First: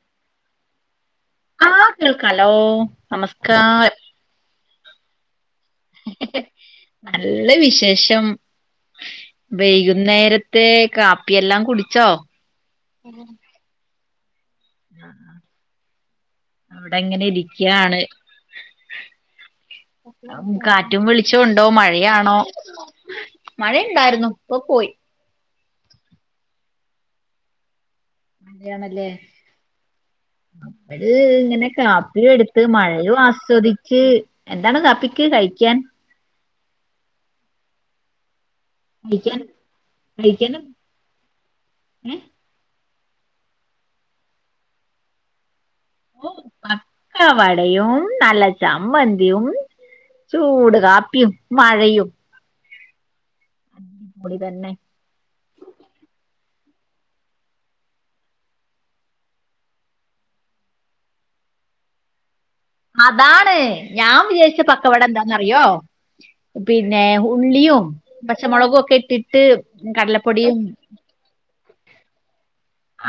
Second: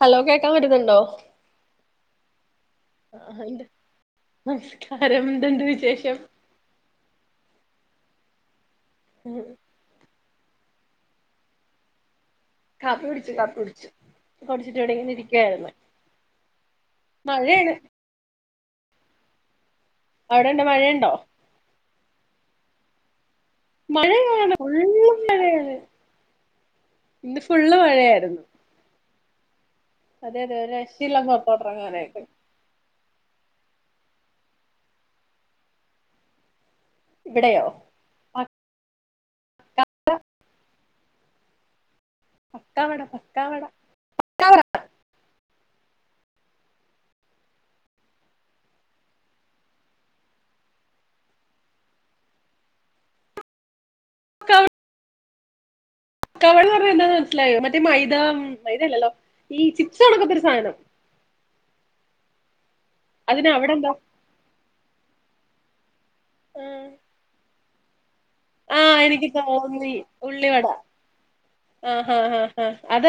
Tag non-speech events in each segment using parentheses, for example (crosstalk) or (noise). Hello കേക്കാൻ പറ്റുന്നുണ്ടോ ആ കേൾക്കാലോ നമസ്കാരം കാരം നല്ല വിശേഷം വൈകുന്നേര ത്തെ കാപ്പിയെല്ലാം കുടിച്ചോ കാപ്പി കുടിച്ചു കാപ്പി കുടിച്ചു കുടിച്ചിട്ട് ഇവടങ്ങനെ ഇരിക്കായിരുന്നു അവിടെ ഇങ്ങനെ മഴയാണ് ഇരിക്കയാണ് അവിടെണ്ടോ കാറ്റും മഴയുണ്ടോ വെളിച്ചം ഉണ്ടോ മഴയാണോ മഴയുണ്ടായിരുന്നു മഴയാണ് ഫുള്ളും മഴയാണ് ഇന്ന് ഫുള്ള് മഴയായിരുന്നു മഴയാണല്ലേ അതെ അതെ ഒരു രക്ഷയില്ല (unintelligible) ഇങ്ങനെ പുറത്തോട്ടിറങ്ങാനായിട്ട് കാപ്പിയും എടുത്ത് മഴയും ആസ്വദിച്ച് എന്താണ് കാപ്പിക്ക് കഴിക്കാൻ ഇവിടെയോ കഴിക്കാൻ കഴിക്കാന് ഏ പത്താവട പത്താവട പ ഓ പക്ക വടയും നല്ല ചമ്മന്തിിയും ചൂട് കാപ്പിയും മഴയും അപളി തന്നെ ക്കാവ പറഞ്ഞത് എന്താെന്ന് മനസ്സിലായോ മറ്റേ മൈദ മൈദല്ലല്ലോ ഈ ചിപസ് ആണൊക്കെ ഒരു സാധനം അതിന് അതാണ് അവിടെ എന്താ ഞാൻ വിചയിച്ച പക്കവടം എന്താന്ന അറിയോ പിന്നെ ഉള്ളിയും പച്ചമുളകും ആഹ ഒക്കെ എനിക്ക് ഇട്ടിട്ട് തോന്നി കടലപ്പൊടിയും ഉള്ളിവട ആഹ ഹഹ് ഹഹ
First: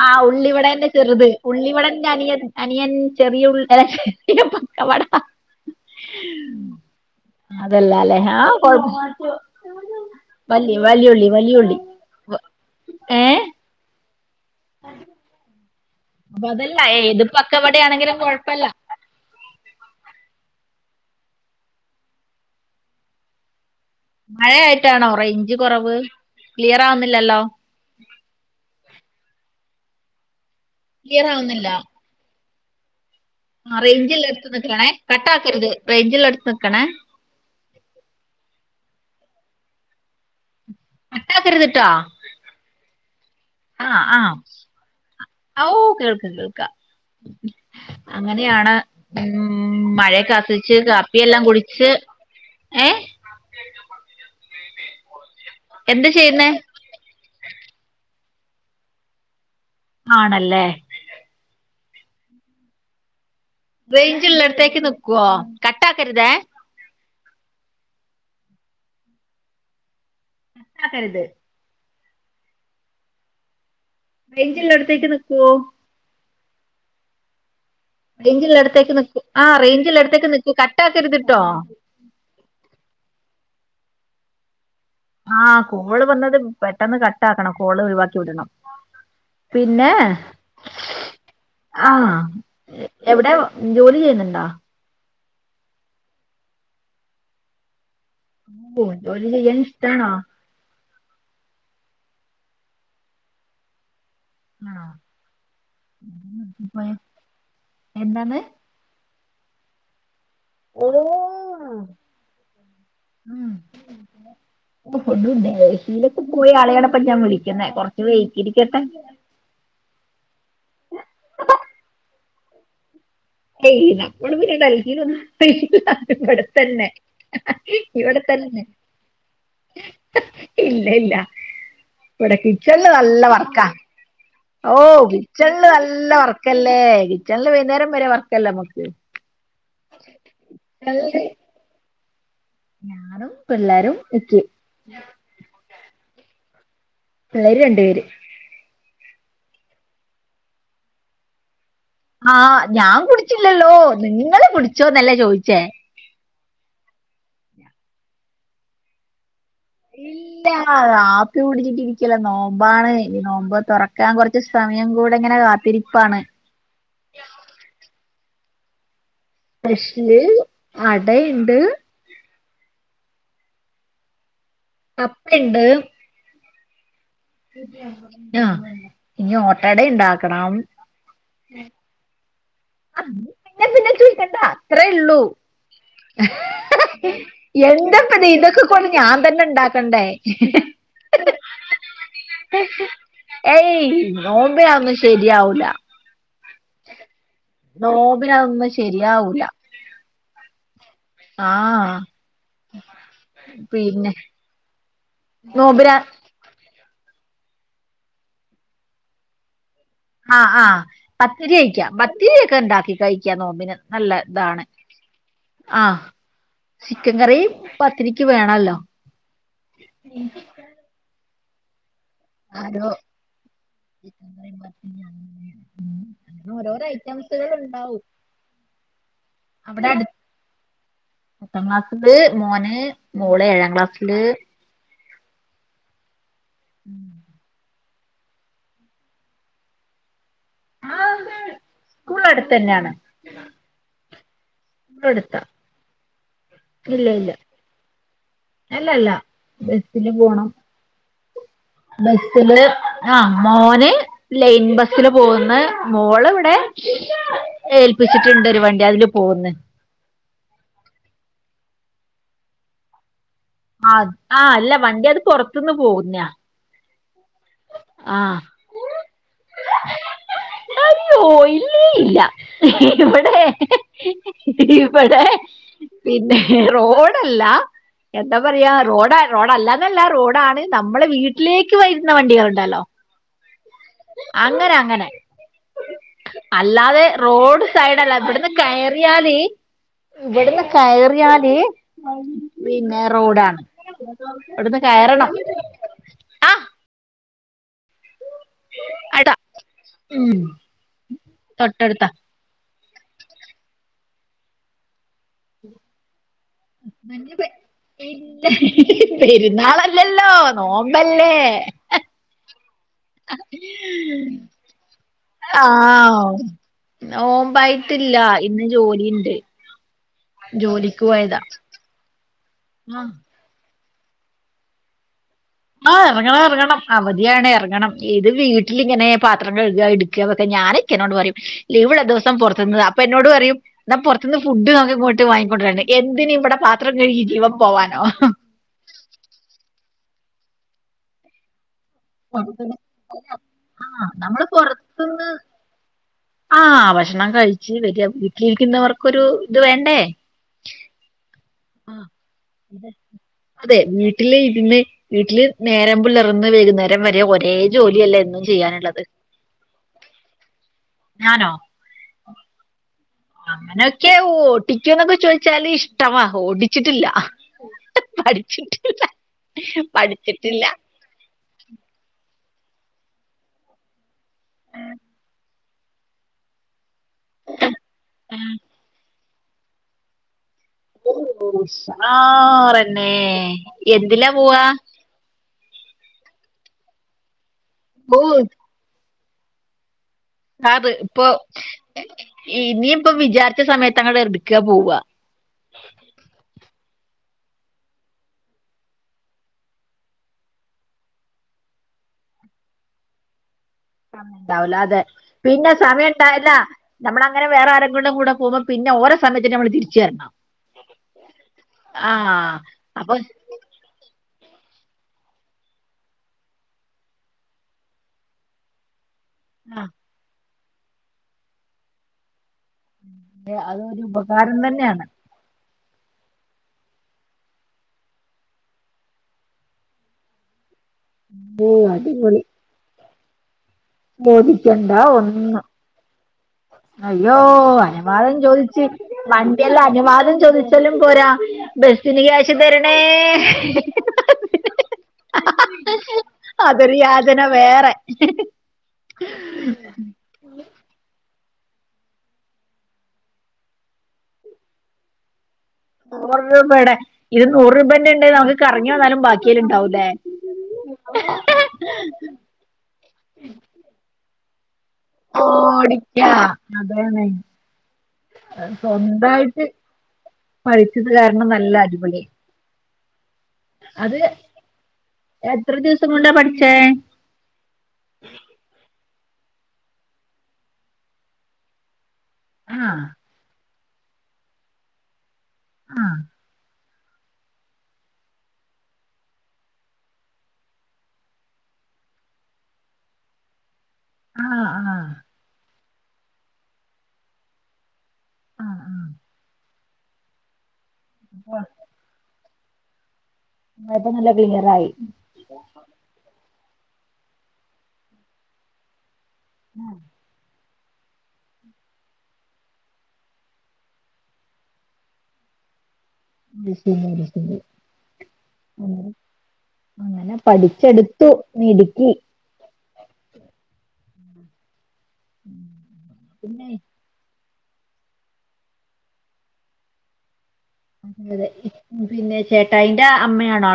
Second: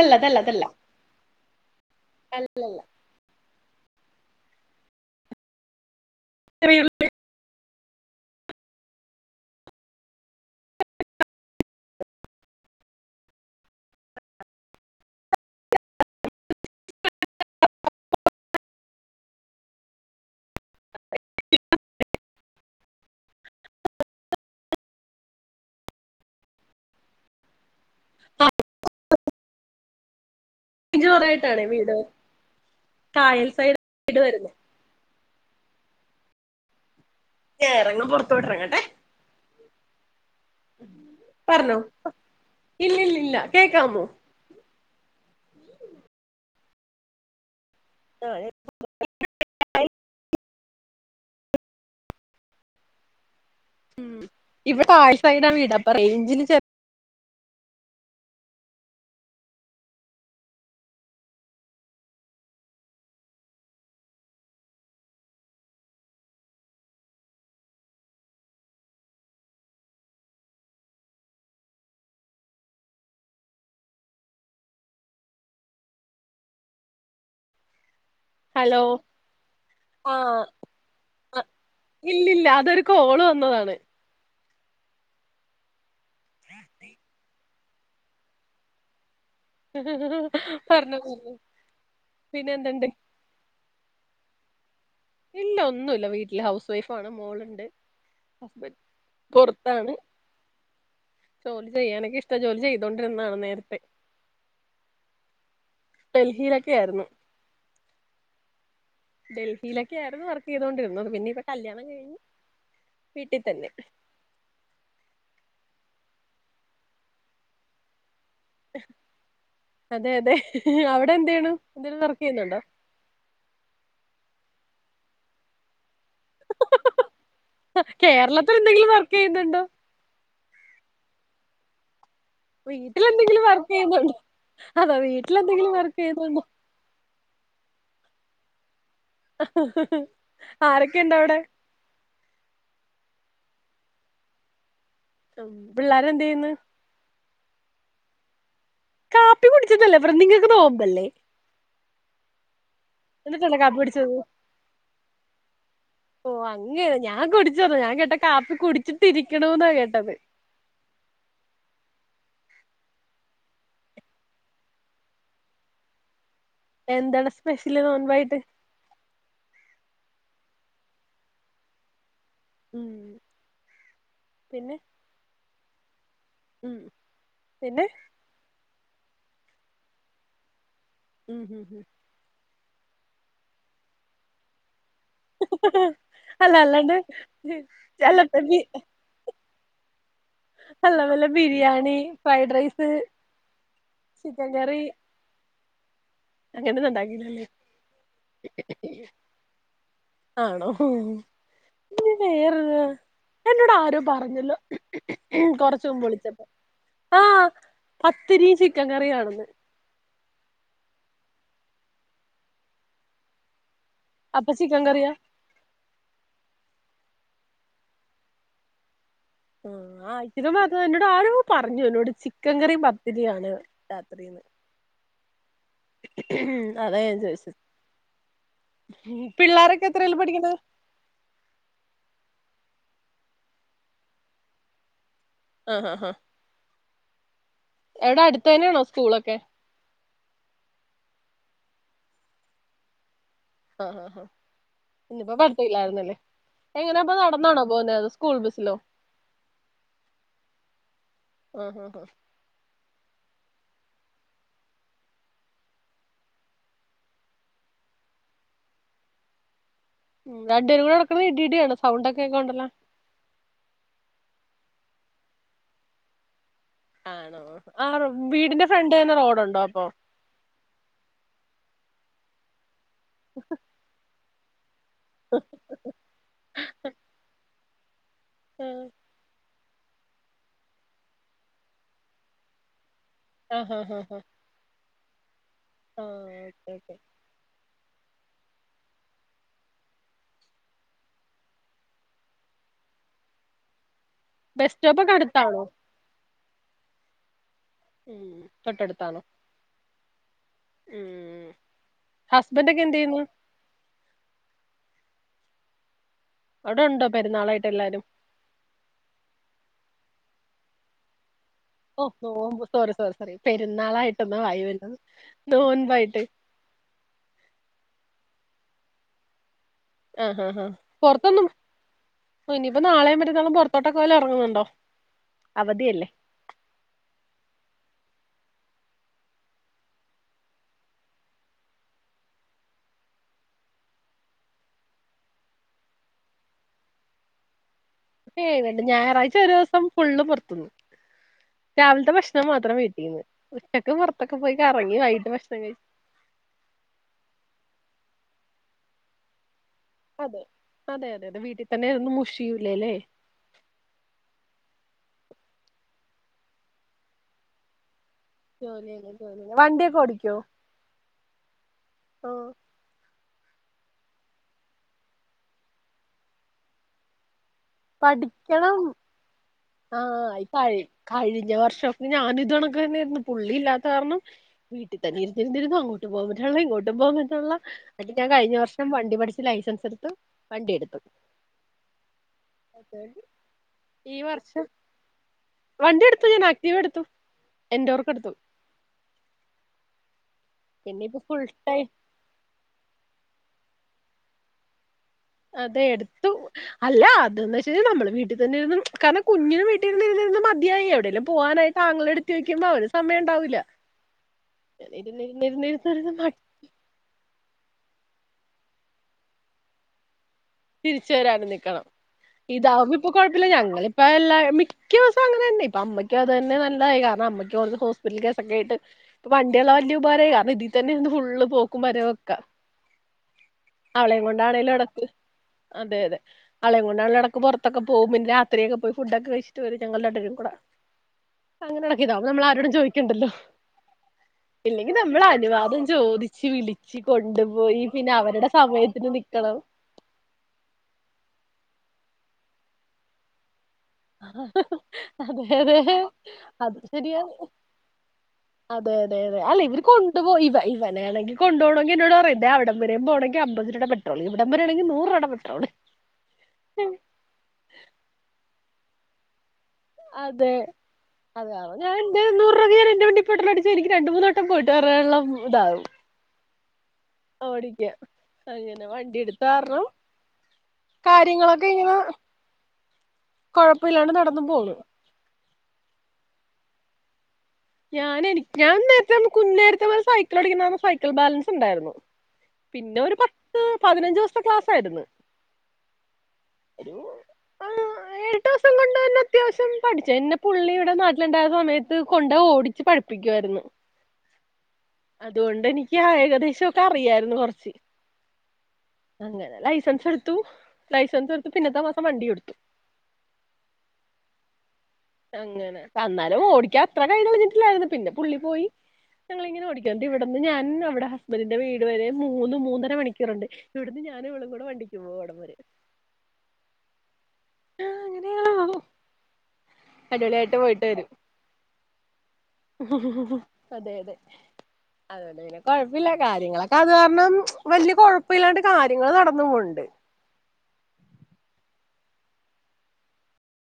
ആ ഉള്ളിവവിടൻന്റെ ചെറുത് ഉള്ളിവിടന്റെ അനിയൻ അല്ലല്ല അനിയൻ ചെറിയ ഉ പക്ക പടാ ല്ല അതല്ലാ അല്ലേ ആഹ കൊ വി വലിയള്ളി വലിയള്ളി ഏ അ അപ്പൊ അതല്ല ഏതിപ്പക്ക എവിടെയാണെങ്കിലും കൊഴപ്പല്ല മഴ ആായിട്ടാണോ റ ഇഞ്ച് കുറവ് ക്ലിയർ ആവുന്നില്ലല്ലോ ക്ലിയർ അഞ്ചോറായിട്ടാണേ ആവുന്നില്ല വീട് കായൽ സൈഡ് ആ വീട് റേഞ്ചിൽ എടുത്ത വരുന്നത് നക്കണേ കട്ട ആാക്കരുത് റേഞ്ചിൽ എടുത്ത് നക്കണേ ചേറങ്ങങ് പുൊറത്തു വിട്ടറങ്ങട്ടെ പറഞ്ഞോ കട്ടാക്കരുത്ട്ടോ ഇല്ലല്ലല്ല കേക്കാമോ ഔ കേൾക്ക കേൾക്ക ആ അങ്ങനെയാണ് ഉം മഴയക്ക ആസ്വ കാപ്പിെല്ലാം കുടിച്ച്ു ഏ ഇവിടെ പായസൈയുടെ ആ വീടാപ്പൊ എന്ത് റേഞ്ചിന് ചെയ്യുന്നേ ചെറ ആണല്ലേ േഞ്ചള്ളടത്തേക്ക് നക്കുവോ കട്ടാക്കരുത ക കരുത് ബൈഞ്ചല്ല അടത്തേക്ക് നക്കുവോ റേഞ്ചില ഹലോ അടുത്തേക്ക് നീക്കു. ആ റേഞ്ചില ആ അടുത്തേക്ക് നിക്കൂ കട്ട ആക്കരുതിട്ടോ ഇല്ലില്ല അതൊരു കോള് വന്നതാണ്. ആഹ കോള് വന്നത് പെട്ടെന്ന് കട്ട ആക്കണം കോള് ഒഴിവാക്കി വിടണം. ഹം പിന്നെ പറഞ്ഞ ആഹ് എവിടെ ജോലി ചെയ്യണണ്ടോ ഇല്ല ഒന്നുമല്ല വീട്ടില് ഹൗസ് വൈഫ ആണ് മോളുണ്ട്. ഹസ്ബൻഡ് ഓ ജോലി ചെയ്യാൻ പുറത്താണ്. ഇഷ്ടാണോ ജോലി ചെയ്യാനൊക്കെ ഇഷ്ടം ജോലി ചെയ്തോണ്ടിരുന്നതാണ് നേരത്തെ ആഹ ഡൽഹിയിലൊക്കെ പോയ ആയിരുന്നു എന്താന്ന് ഡൽഹിയിലൊക്കെ ആയിരുന്നു വർക്ക്. ചെയ്തോണ്ടിരുന്നു. പിന്നെ ഇപ്പ കല്യാണം കഴിഞ്ഞ്, വീട്ടിൽ ഉം തന്നെ (unintelligible) പോയി ആളെയാണ്ണപ്പൊ ഞാൻ വിളിക്കുന്നത് കുറച്ച് (unintelligible) അതെ അതെ അവിടെ എന്ത ചെയണു എന്തെലും വർക്ക് ചെയ്യുന്നുണ്ടോ ഏയ്‌ (unintelligible) ഇവിടെത്തന്നെ കേരളത്തിൽ ഇവിടെത്തന്നെ എന്തെങ്കിലും വർക്ക് ചെയ്യുന്നുണ്ടോ ഇല്ല ഇല്ല ഇവിടെ കിച്ചണില് നല്ല വീട്ടിലെന്തെങ്കിലും വർക്കാ. വർക്ക് ചെയ്യുന്നുണ്ടോ ഓ അതോ കിച്ചണില് വീട്ടിലെന്തെങ്കിലും വർക്ക് നല്ല ചെയ്യുന്നുണ്ടോ വർക്കല്ലേ കിച്ചണില് വൈകുന്നേരം വരെ വർക്കല്ലേ നമ്മുക്ക്. ഹും ഹും, ആരൊക്കെ ഇണ്ട അവിടെ? ഞാനും പിള്ളാരും (unintelligible) പിള്ളാര എന്ത ചെയ്യന്ന് പിള്ളേര് രണ്ടു പേര്. കാപ്പി കുടിച്ചതല്ലേപറ നിങ്ങൾക്ക് നോമ്പല്ലേ ആഹ് ഞാൻ എന്നിട്ടല്ലേ കുടിച്ചില്ലല്ലോ, കാപ്പി കുടിച്ചത് നിങ്ങള് കുടിച്ചോന്നല്ലേ ചോദിച്ചേ. ഓ അങ്ങ ഞാൻ കുടിച്ചന്നോ ഞാൻ കേട്ട കാപ്പി കുടിച്ചിട്ടിരിക്ക ഇല്ല ആ കാപ്പി കുടിച്ചി ല നോമ്പാണ്, ഇ നോമ്പ് തുറക്കാൻ കുറച്ച് സമയം കൂടെ ഇങ്ങനെ കാത്തിരിപ്പാണ്. എന്താണ് സ്പെഷ്യല് നോൻപായിട്ട് സെപ്ഷ്യല് അടണ്ട് ഉം പിന്നെ അപ്പ ഇണ്ട് ഉം പിന്നെ ആ ഇനി ഓട്ടട ഇണ്ടാക്കണം. ഉം ഹം ഹ ആ പിന്നെ പിന്നെ ചോദിക്കണ്ട. അത്രേ ഉള്ളൂ അല്ല അല്ലാണ്ട് എന്തപ്പ അല്ല ബി ഇതൊക്കെ കൊടെ ഞാൻ തന്നെ ഉണ്ടാക്ക അല്ല വല്ല ബിരിയാണി ഫ്രൈഡ് റൈസ് ഏയ് ചിക്കൻ കറി നോമ്പെനതോന്നും ശെരിയാവൂല. അങ്ങനെയൊന്നും ഉണ്ടാക്കിയില്ലല്ലേ നോബിന അതൊന്നും ശരിയാവൂല്ല. ആണോ ഇ വേറെ എന്നോട് ആരോ പിന്നെ പറഞ്ഞല്ലോ കൊറച്ച നോമ്പിന മുമ്പ് വിളിച്ചപ്പ ആഹ പത്തിരി ചിക്കൻ കറിയാണന്ന് ആഹ് ആ പത്തിരി കഴിക്കാം പത്തിരി ഒക്കെ ഉണ്ടാക്കി കഴിക്കാം നോമ്പിന് നല്ല അപ്പൊ ഇതാണ് ചിക്കൻ കറിയാ ആഹ ചിക്കൻ കറി പത്തിരിക്ക് വേണല്ലോ ആഹ ഇച്ചിരിമ്പ് അത എന്നോട് ആരോ പറഞ്ഞു എന്നോട് ചിക്കൻ കറിയും പത്തിരിയാണ് രാത്രിന്ന് (unintelligible) ഓരോര അതാ ഐറ്റം ഞാൻ (unintelligible) (unintelligible) ചോദിച്ചത് ഉണ്ടാവും പിള്ളോരൊക്കെ അവിടെ അടുത്ത് എത്രേലാ പഠിക്കണെ പത്താം ക്ലാസ്സില് മോന് മോള് ഏഴാം ക്ലാസ്സില് ആഹ ആഹ ആഹ ഉം എവിടെ അടുത്ത തനെയാണോ സ്കൂളൊക്കെ സ്കൂള അടുത്ത് തന്നെയാണ് ആഹ് ആ ആഹ് സ്കൂൾ ഇന്നയിപ്പോ അടുത്താ പഠത്തല്ലായിരുന്നല്ലേ ഇല്ല എങ്ങനാപ്പൊ ഇല്ല നടന്നാണോ പോുന്ന അ അല്ല അല്ല ബസില് പോണം ആഹ് ആഹ് ബസില് ആഹ മോന് ലൈൻ ബസില് പോകുന്ന മോള് ഇവിടെ ഏപ്പ ച്ചിട്ടണ്ട് ഒരു വണ്ടി അതില് പോകന്ന് ഉ രണ്ടേരും കൂടെ നടക്കുന്നത് ഇടിയാണ് സൗണ്ട ഒക്കെക്കണ്ടല്ല ആഹ ആഹ് അല്ല വണ്ടി അത് പുറത്തുന്ന് പോകുന്ന ആണോ ആ വീടിന്റെ ഫ്രണ്ട് തന്നെ റോഡുണ്ടോ അപ്പൊ അയ്യോ ഇല്ലേ ഇല്ല ഇവിടെ (unintelligible) ഇവിടെ പിന്നെ റോഡല്ല എന്താ പറയാ ആഹ് റോഡ റോഡല്ലാന്നല്ല റോഡാണ്ണ് നമ്മളെ വീട്ടിലേക്ക് വുന്ന ഇ വണ്ടികൾ ഉണ്ടല്ലോ ആഹ് ആഹ് ആഹ് ആഹ് അങ്ങനെ അങ്ങനെ ആഹ് ഓക്കെ ഓക്കെ അല്ലാതെ റോഡ് സൈഡ അല്ലാ ഇവിടന്ന് കയറിയാലേ ഇവിടുന്ന് കയറിയാല പിന്നെ റോഡാണ് ബസ് അവിടന്ന് സ്റ്റോപ്പൊക്കെ കയറണം അടുത്താണോ ആ ഉ തൊട്ടടുത്താണോ അടാ ഉ തൊട്ടടുത്താ ഹസ്ബൻഡ കന്തന്ന ഉണ്ടോ ന പെരുന്നാളായിട്ട് എല്ലാരും പിന്ന പെരുന്നാള ഇല്ലല്ലോ നോമ്പല്ലേ ഓ ഓ ഒ സോറി സോറി സോറി പെരുന്നാളായിട്ടൊന്നാ വായുവല്ല നോൻമ്പായിട്ട് ഓമ്പായിട്ടില്ല ഇന്ന് ജോലിണ്ട് ജോലിക്ക് പോയതാ ഓ ഇനിയിപ്പോൊ ആ നാളെയും പറ്റത്തും പുറത്തോട്ടൊക്കല ഇറങ്ങുന്നുണ്ടോ ആഹ് അവധിയല്ലേ ഇറങ്ങണം ഇറങ്ങണം അവധിയാണ് ഇറങ്ങണം ഇത് വീട്ടിലിങ്ങനെ പത്രംഴ എടുക്കുകൊക്കെ ഞാന ഇിക്കനോണ്ട് പറയും ല ഇവിടെ ദിവസം പുറത്തുന്ന് അപ്പ എന്നോട് പറയും എന്നാ പുറത്തുന്ന് ഫുഡ്ക്ക് ഇങ്ങോട്ട് വാങ്ങിക്കൊണ്ടിരണ്ട് എന്തിനും ഇവിടെ പാത്രം കഴി ജീവം പോവാൻ വണ്ട് ഞായറാഴ്ച ഒരു ദിവസം ഫുള്ള് പുറത്തുന്ന് രാവിലത്തെ ഭക്ഷണം മാത്രം വീറ്റിക്കന്ന് ആ ഉച്ചക്ക് പുറത്തൊക്കെ നമ്മള് പോയി കറങ്ങി വൈകിട്ട് ഭക്ഷണം കഴ ആഹ ഭക്ഷണം കഴിിച്ചച്ച് വല വീട്ടിലിരിക്കുന്നവർക്കൊരു ഇത് വേണ്ടേ അതെ അതെ അതെ അതെ വീട്ടിൽ തന്നെ ആ ഇരുന്ന് അ മുഷിയൂലല്ലേ അതെ വീട്ടില ഇരുന്ന വീട്ടില് നേരം പിള്ളേർന്ന് വൈകുന്നേരം വരെ ഒരേ ജോലിയല്ലേ എന്നും ചെയ്യാനുള്ളത് ജോലിയല്ലോലല്ല വണ്ടിയൊക്കെ ഓടിക്കോ അങ്ങനൊക്കെ ഓടിക്കു എന്നൊക്കെ ചോദിച്ചാല് ഇഷ്ടമാ ഓടിച്ചിട്ടില്ല പഠിക്കണം പഠിച്ചിട്ടില്ല ആി പഠിച്ചിട്ടില്ല കഴിഞ്ഞ വർഷൊക്കെ ഞാന ഇക്ക തന്നായിരുന്നു പുള്ളിയില്ലാത്ത കാരണം വീട്ടിൽ തന്നെ ഇരിിരുന്നു അങ്ങോട്ട് പോകോുള്ള ഇങ്ങോട്ട് അ ഞാൻ കഴിഞ്ഞ വർഷം വണ്ടി പഠിച്ചു ലൈസൻസ് എടുത്തത്ത് ഓ ആാറന്നെ അതുകൊണ്ട് ഈ എന്തിലാ പോവാ വർഷം വണ്ടി എടുത്തു ഞാൻ ആക്ടിീവ എടുത്തു എൻറോർക്ക ഓ എടുത്തു അത് പിന്നെ ഇപ്പോ ഇപ്പൊ ഫുൾ ടൈം ഇനി ഇപ്പൊ വിചാരിച്ച സമയത്ത് അങ്ങ ർിക്കുക പോവവാ അതെ എടുത്തു അല്ല എ വെച്ച കാൽ നമ്മൾ വീട്ടിൽ തന്നെ കാരണം കുഞ്ഞിനന് വീട്ടിൽ ഇ മതിയായി എവിടെെങ്കും പോാനായിട്ട്ാങ്കെടു ്പ അവ സമയംണ്ടാവൂില്ല സമയ ഉണ്ടാവലോ അതെ പിന്നെ സമയം മടി ഉണ്ടല്ല നമ്മള അങ്ങനെ വേറെ ആരൊക്കും ണ്ട കൂ പോകുമ്പോന്ന ഓര സമയത്തി നമ്മ തിരിച്ചുരണം തിരിച്ച് വരാനും നിക്കണം ഇതാവുമ്പോ ഇപ്പൊ അപ്പൊ കൊഴപ്പല്ല ഞങ്ങളിപ്പ എല്ലാ മിക്കിവസം അങ്ങനെ തന്നെ. ഇപ്പ അമ്മയ്ക്ക് അത് തന്നെ നല്ലായി കാരണം അമ്മയ്ക്ക് ഹോസ്പിറ്റൽ കേസൊക്കെ ആയിട്ട് ഇപ്പൊ വണ്ടിയള്ള വലിയ ഉപകാരമായി കാരണം ഇതിൽന്നെ ഫുള്ള് പോക്കും വരവൊക്ക ആഹ് അതൊരു അവളേം ഉപകാരം കൊണ്ടാണേലും എടക്ക് തന്നെയാണ് അതെ അതെ അളെ കൊണ്ടാണേലും ഇടക്ക് പുറത്തൊക്കെ പോവും പിന്നെ രാത്രിയൊക്കെ പോയി ഫുഡ്ഒക്കെ കഴിച്ചിട്ട് വരും ഞങ്ങൾ രണ്ടരും കൂടെ അങ്ങനെ അടക്കിയതോ അപ്പൊ അടിപൊളി നമ്മൾ ആരോടും ചോദിക്കണ്ടല്ലോ ചോദിക്കണ്ട ഇല്ലെങ്കി നമ്മൾ ഒന്നും അനുവാദം ചോദിച്ച് വിളിച്ച് കൊണ്ടുപോയി പിന്നെ അവരുടെ സം ച്ച് വണ്ടിയെല്ലാം അനുവാദം ചോദിച്ചലും പോരാ ബസിന് ക്യാശ് തരണേ അതെയതെ അത് അതൊരു ശരിയാണ് യാതന വേറെ അതെ അതെ അതെ അല്ല ഇവര് കൊണ്ടുപോയി ഇവ വനനാണെ കൊണ്ടുപോണെങ്കി എന്നോട് പറയും അവിടം വരെ പോണെങ്കി അമ്പത്രൂപടെ പട്രോള് ഇവിടം വരാണെങ്കിൽ നൂറ് രൂപടെ പെട്രോള് നൂറ് രൂപടെ ഇത് നൂറ് രൂപേന്റെ ഉണ്ടേ നമുക്ക് കറങ്ങി വന്നാലും ബാക്കി അതെ അതെ അത് ഞാൻ എന്റെ നൂറ് രൂപക്ക് എന്റെ വണ്ടി പെട്രോൾ അടിച്ചു എനിക്ക് രണ്ട്മൂന്ന് വട് ഓടിക്ക അതെ ഓടിക്കാൻ അങ്ങനെ വണ്ടി എടുത്ത സ്വന്തായിട്ട് കാരണം പഠിച്ചത് കാരണം നല്ല അടിപൊളി കൊഴപ്പില്ലാണ്ട് അത് നടന്നും പോകും എത്ര ദിവസം കൊണ്ടാ പഠിച്ചേ? ഞാൻ എനിക് ഞാൻ നേരത്തെ കുഞ്ഞായിരുത്തപ്പോ സൈക്കിൾ ഓടിക്കുന്ന സൈക്കിൾ ബാലൻസ് ഉണ്ടായിരുന്നു. പിന്നെ ആഹ് ഒരു പത്ത് പതിനഞ്ച് ദിവസത്തെ ക്ലാസ്സായിരുന്നു. ആ ഒരു ആ ഏഴെട്ടു ദിവസം കൊണ്ട് തന്നെ അത്യാവശ്യം പഠിച്ചു എന്നെ പുള്ളി ഇവിടെ നാട്ടിലുണ്ടായ സമയത്ത് കൊ ണ്ടോടിച്ച് പഠിപ്പിക്കു ആരുന്നു. ആഹ് ആഹ് അതുകൊണ്ടെനി ഏകദേശം ഒക്കെ അറിയായിരുന്നു കൊറച്ച് ആഹ് ആഹ് അങ്ങനെ ലൈസൻസ് എടുത്തു ലൈസൻസ് എടുത്ത് പിന്നത്തെ മാസം വണ്ടി എടുത്തു ആ ഇപ്പ നല്ല ക്ലിയർ ആയി അങ്ങനെ അന്നാലും ഓടിക്കാ അത്ര കൈ കളിഞ്ഞിട്ടില്ലായിരുന്നു പിന്നെ പുള്ളി പോയി ഞങ്ങളിങ്ങനെ ആ, ഓടിക്കും. എന്നിട്ട് ഇവിടുന്ന് ഞാൻ ഒ ഇവിടെ ഹസ്ബൻഡറിന്റെ വീട് വരെ മൂന്ന് മൂന്നര മണിക്കൂറുണ്ട് ഇവിടുന്ന് ഞാനും അവളും കൂടെ വണ്ടിക്ക് പോവും അവിടം വരെ (unintelligible) അങ്ങനെ അങ്ങനെ അടിപൊളിയായിട്ട് പോയിട്ട് വരും പഠിച്ചെടുത്തു മിടുക്കി അതെ അതെ അതെന്നെ പിന്നെ കൊഴപ്പല്ല പിന്നെ കാര്യങ്ങളൊക്കെ അത് കാരണം വലിയ കൊഴപ്പല്ലാണ്ട് കാര്യങ്ങള് നടന്നുപോണ്ട് അതെ അതെ പിന്നെ ചേട്ടായിന്റെ അമ്മയാണോ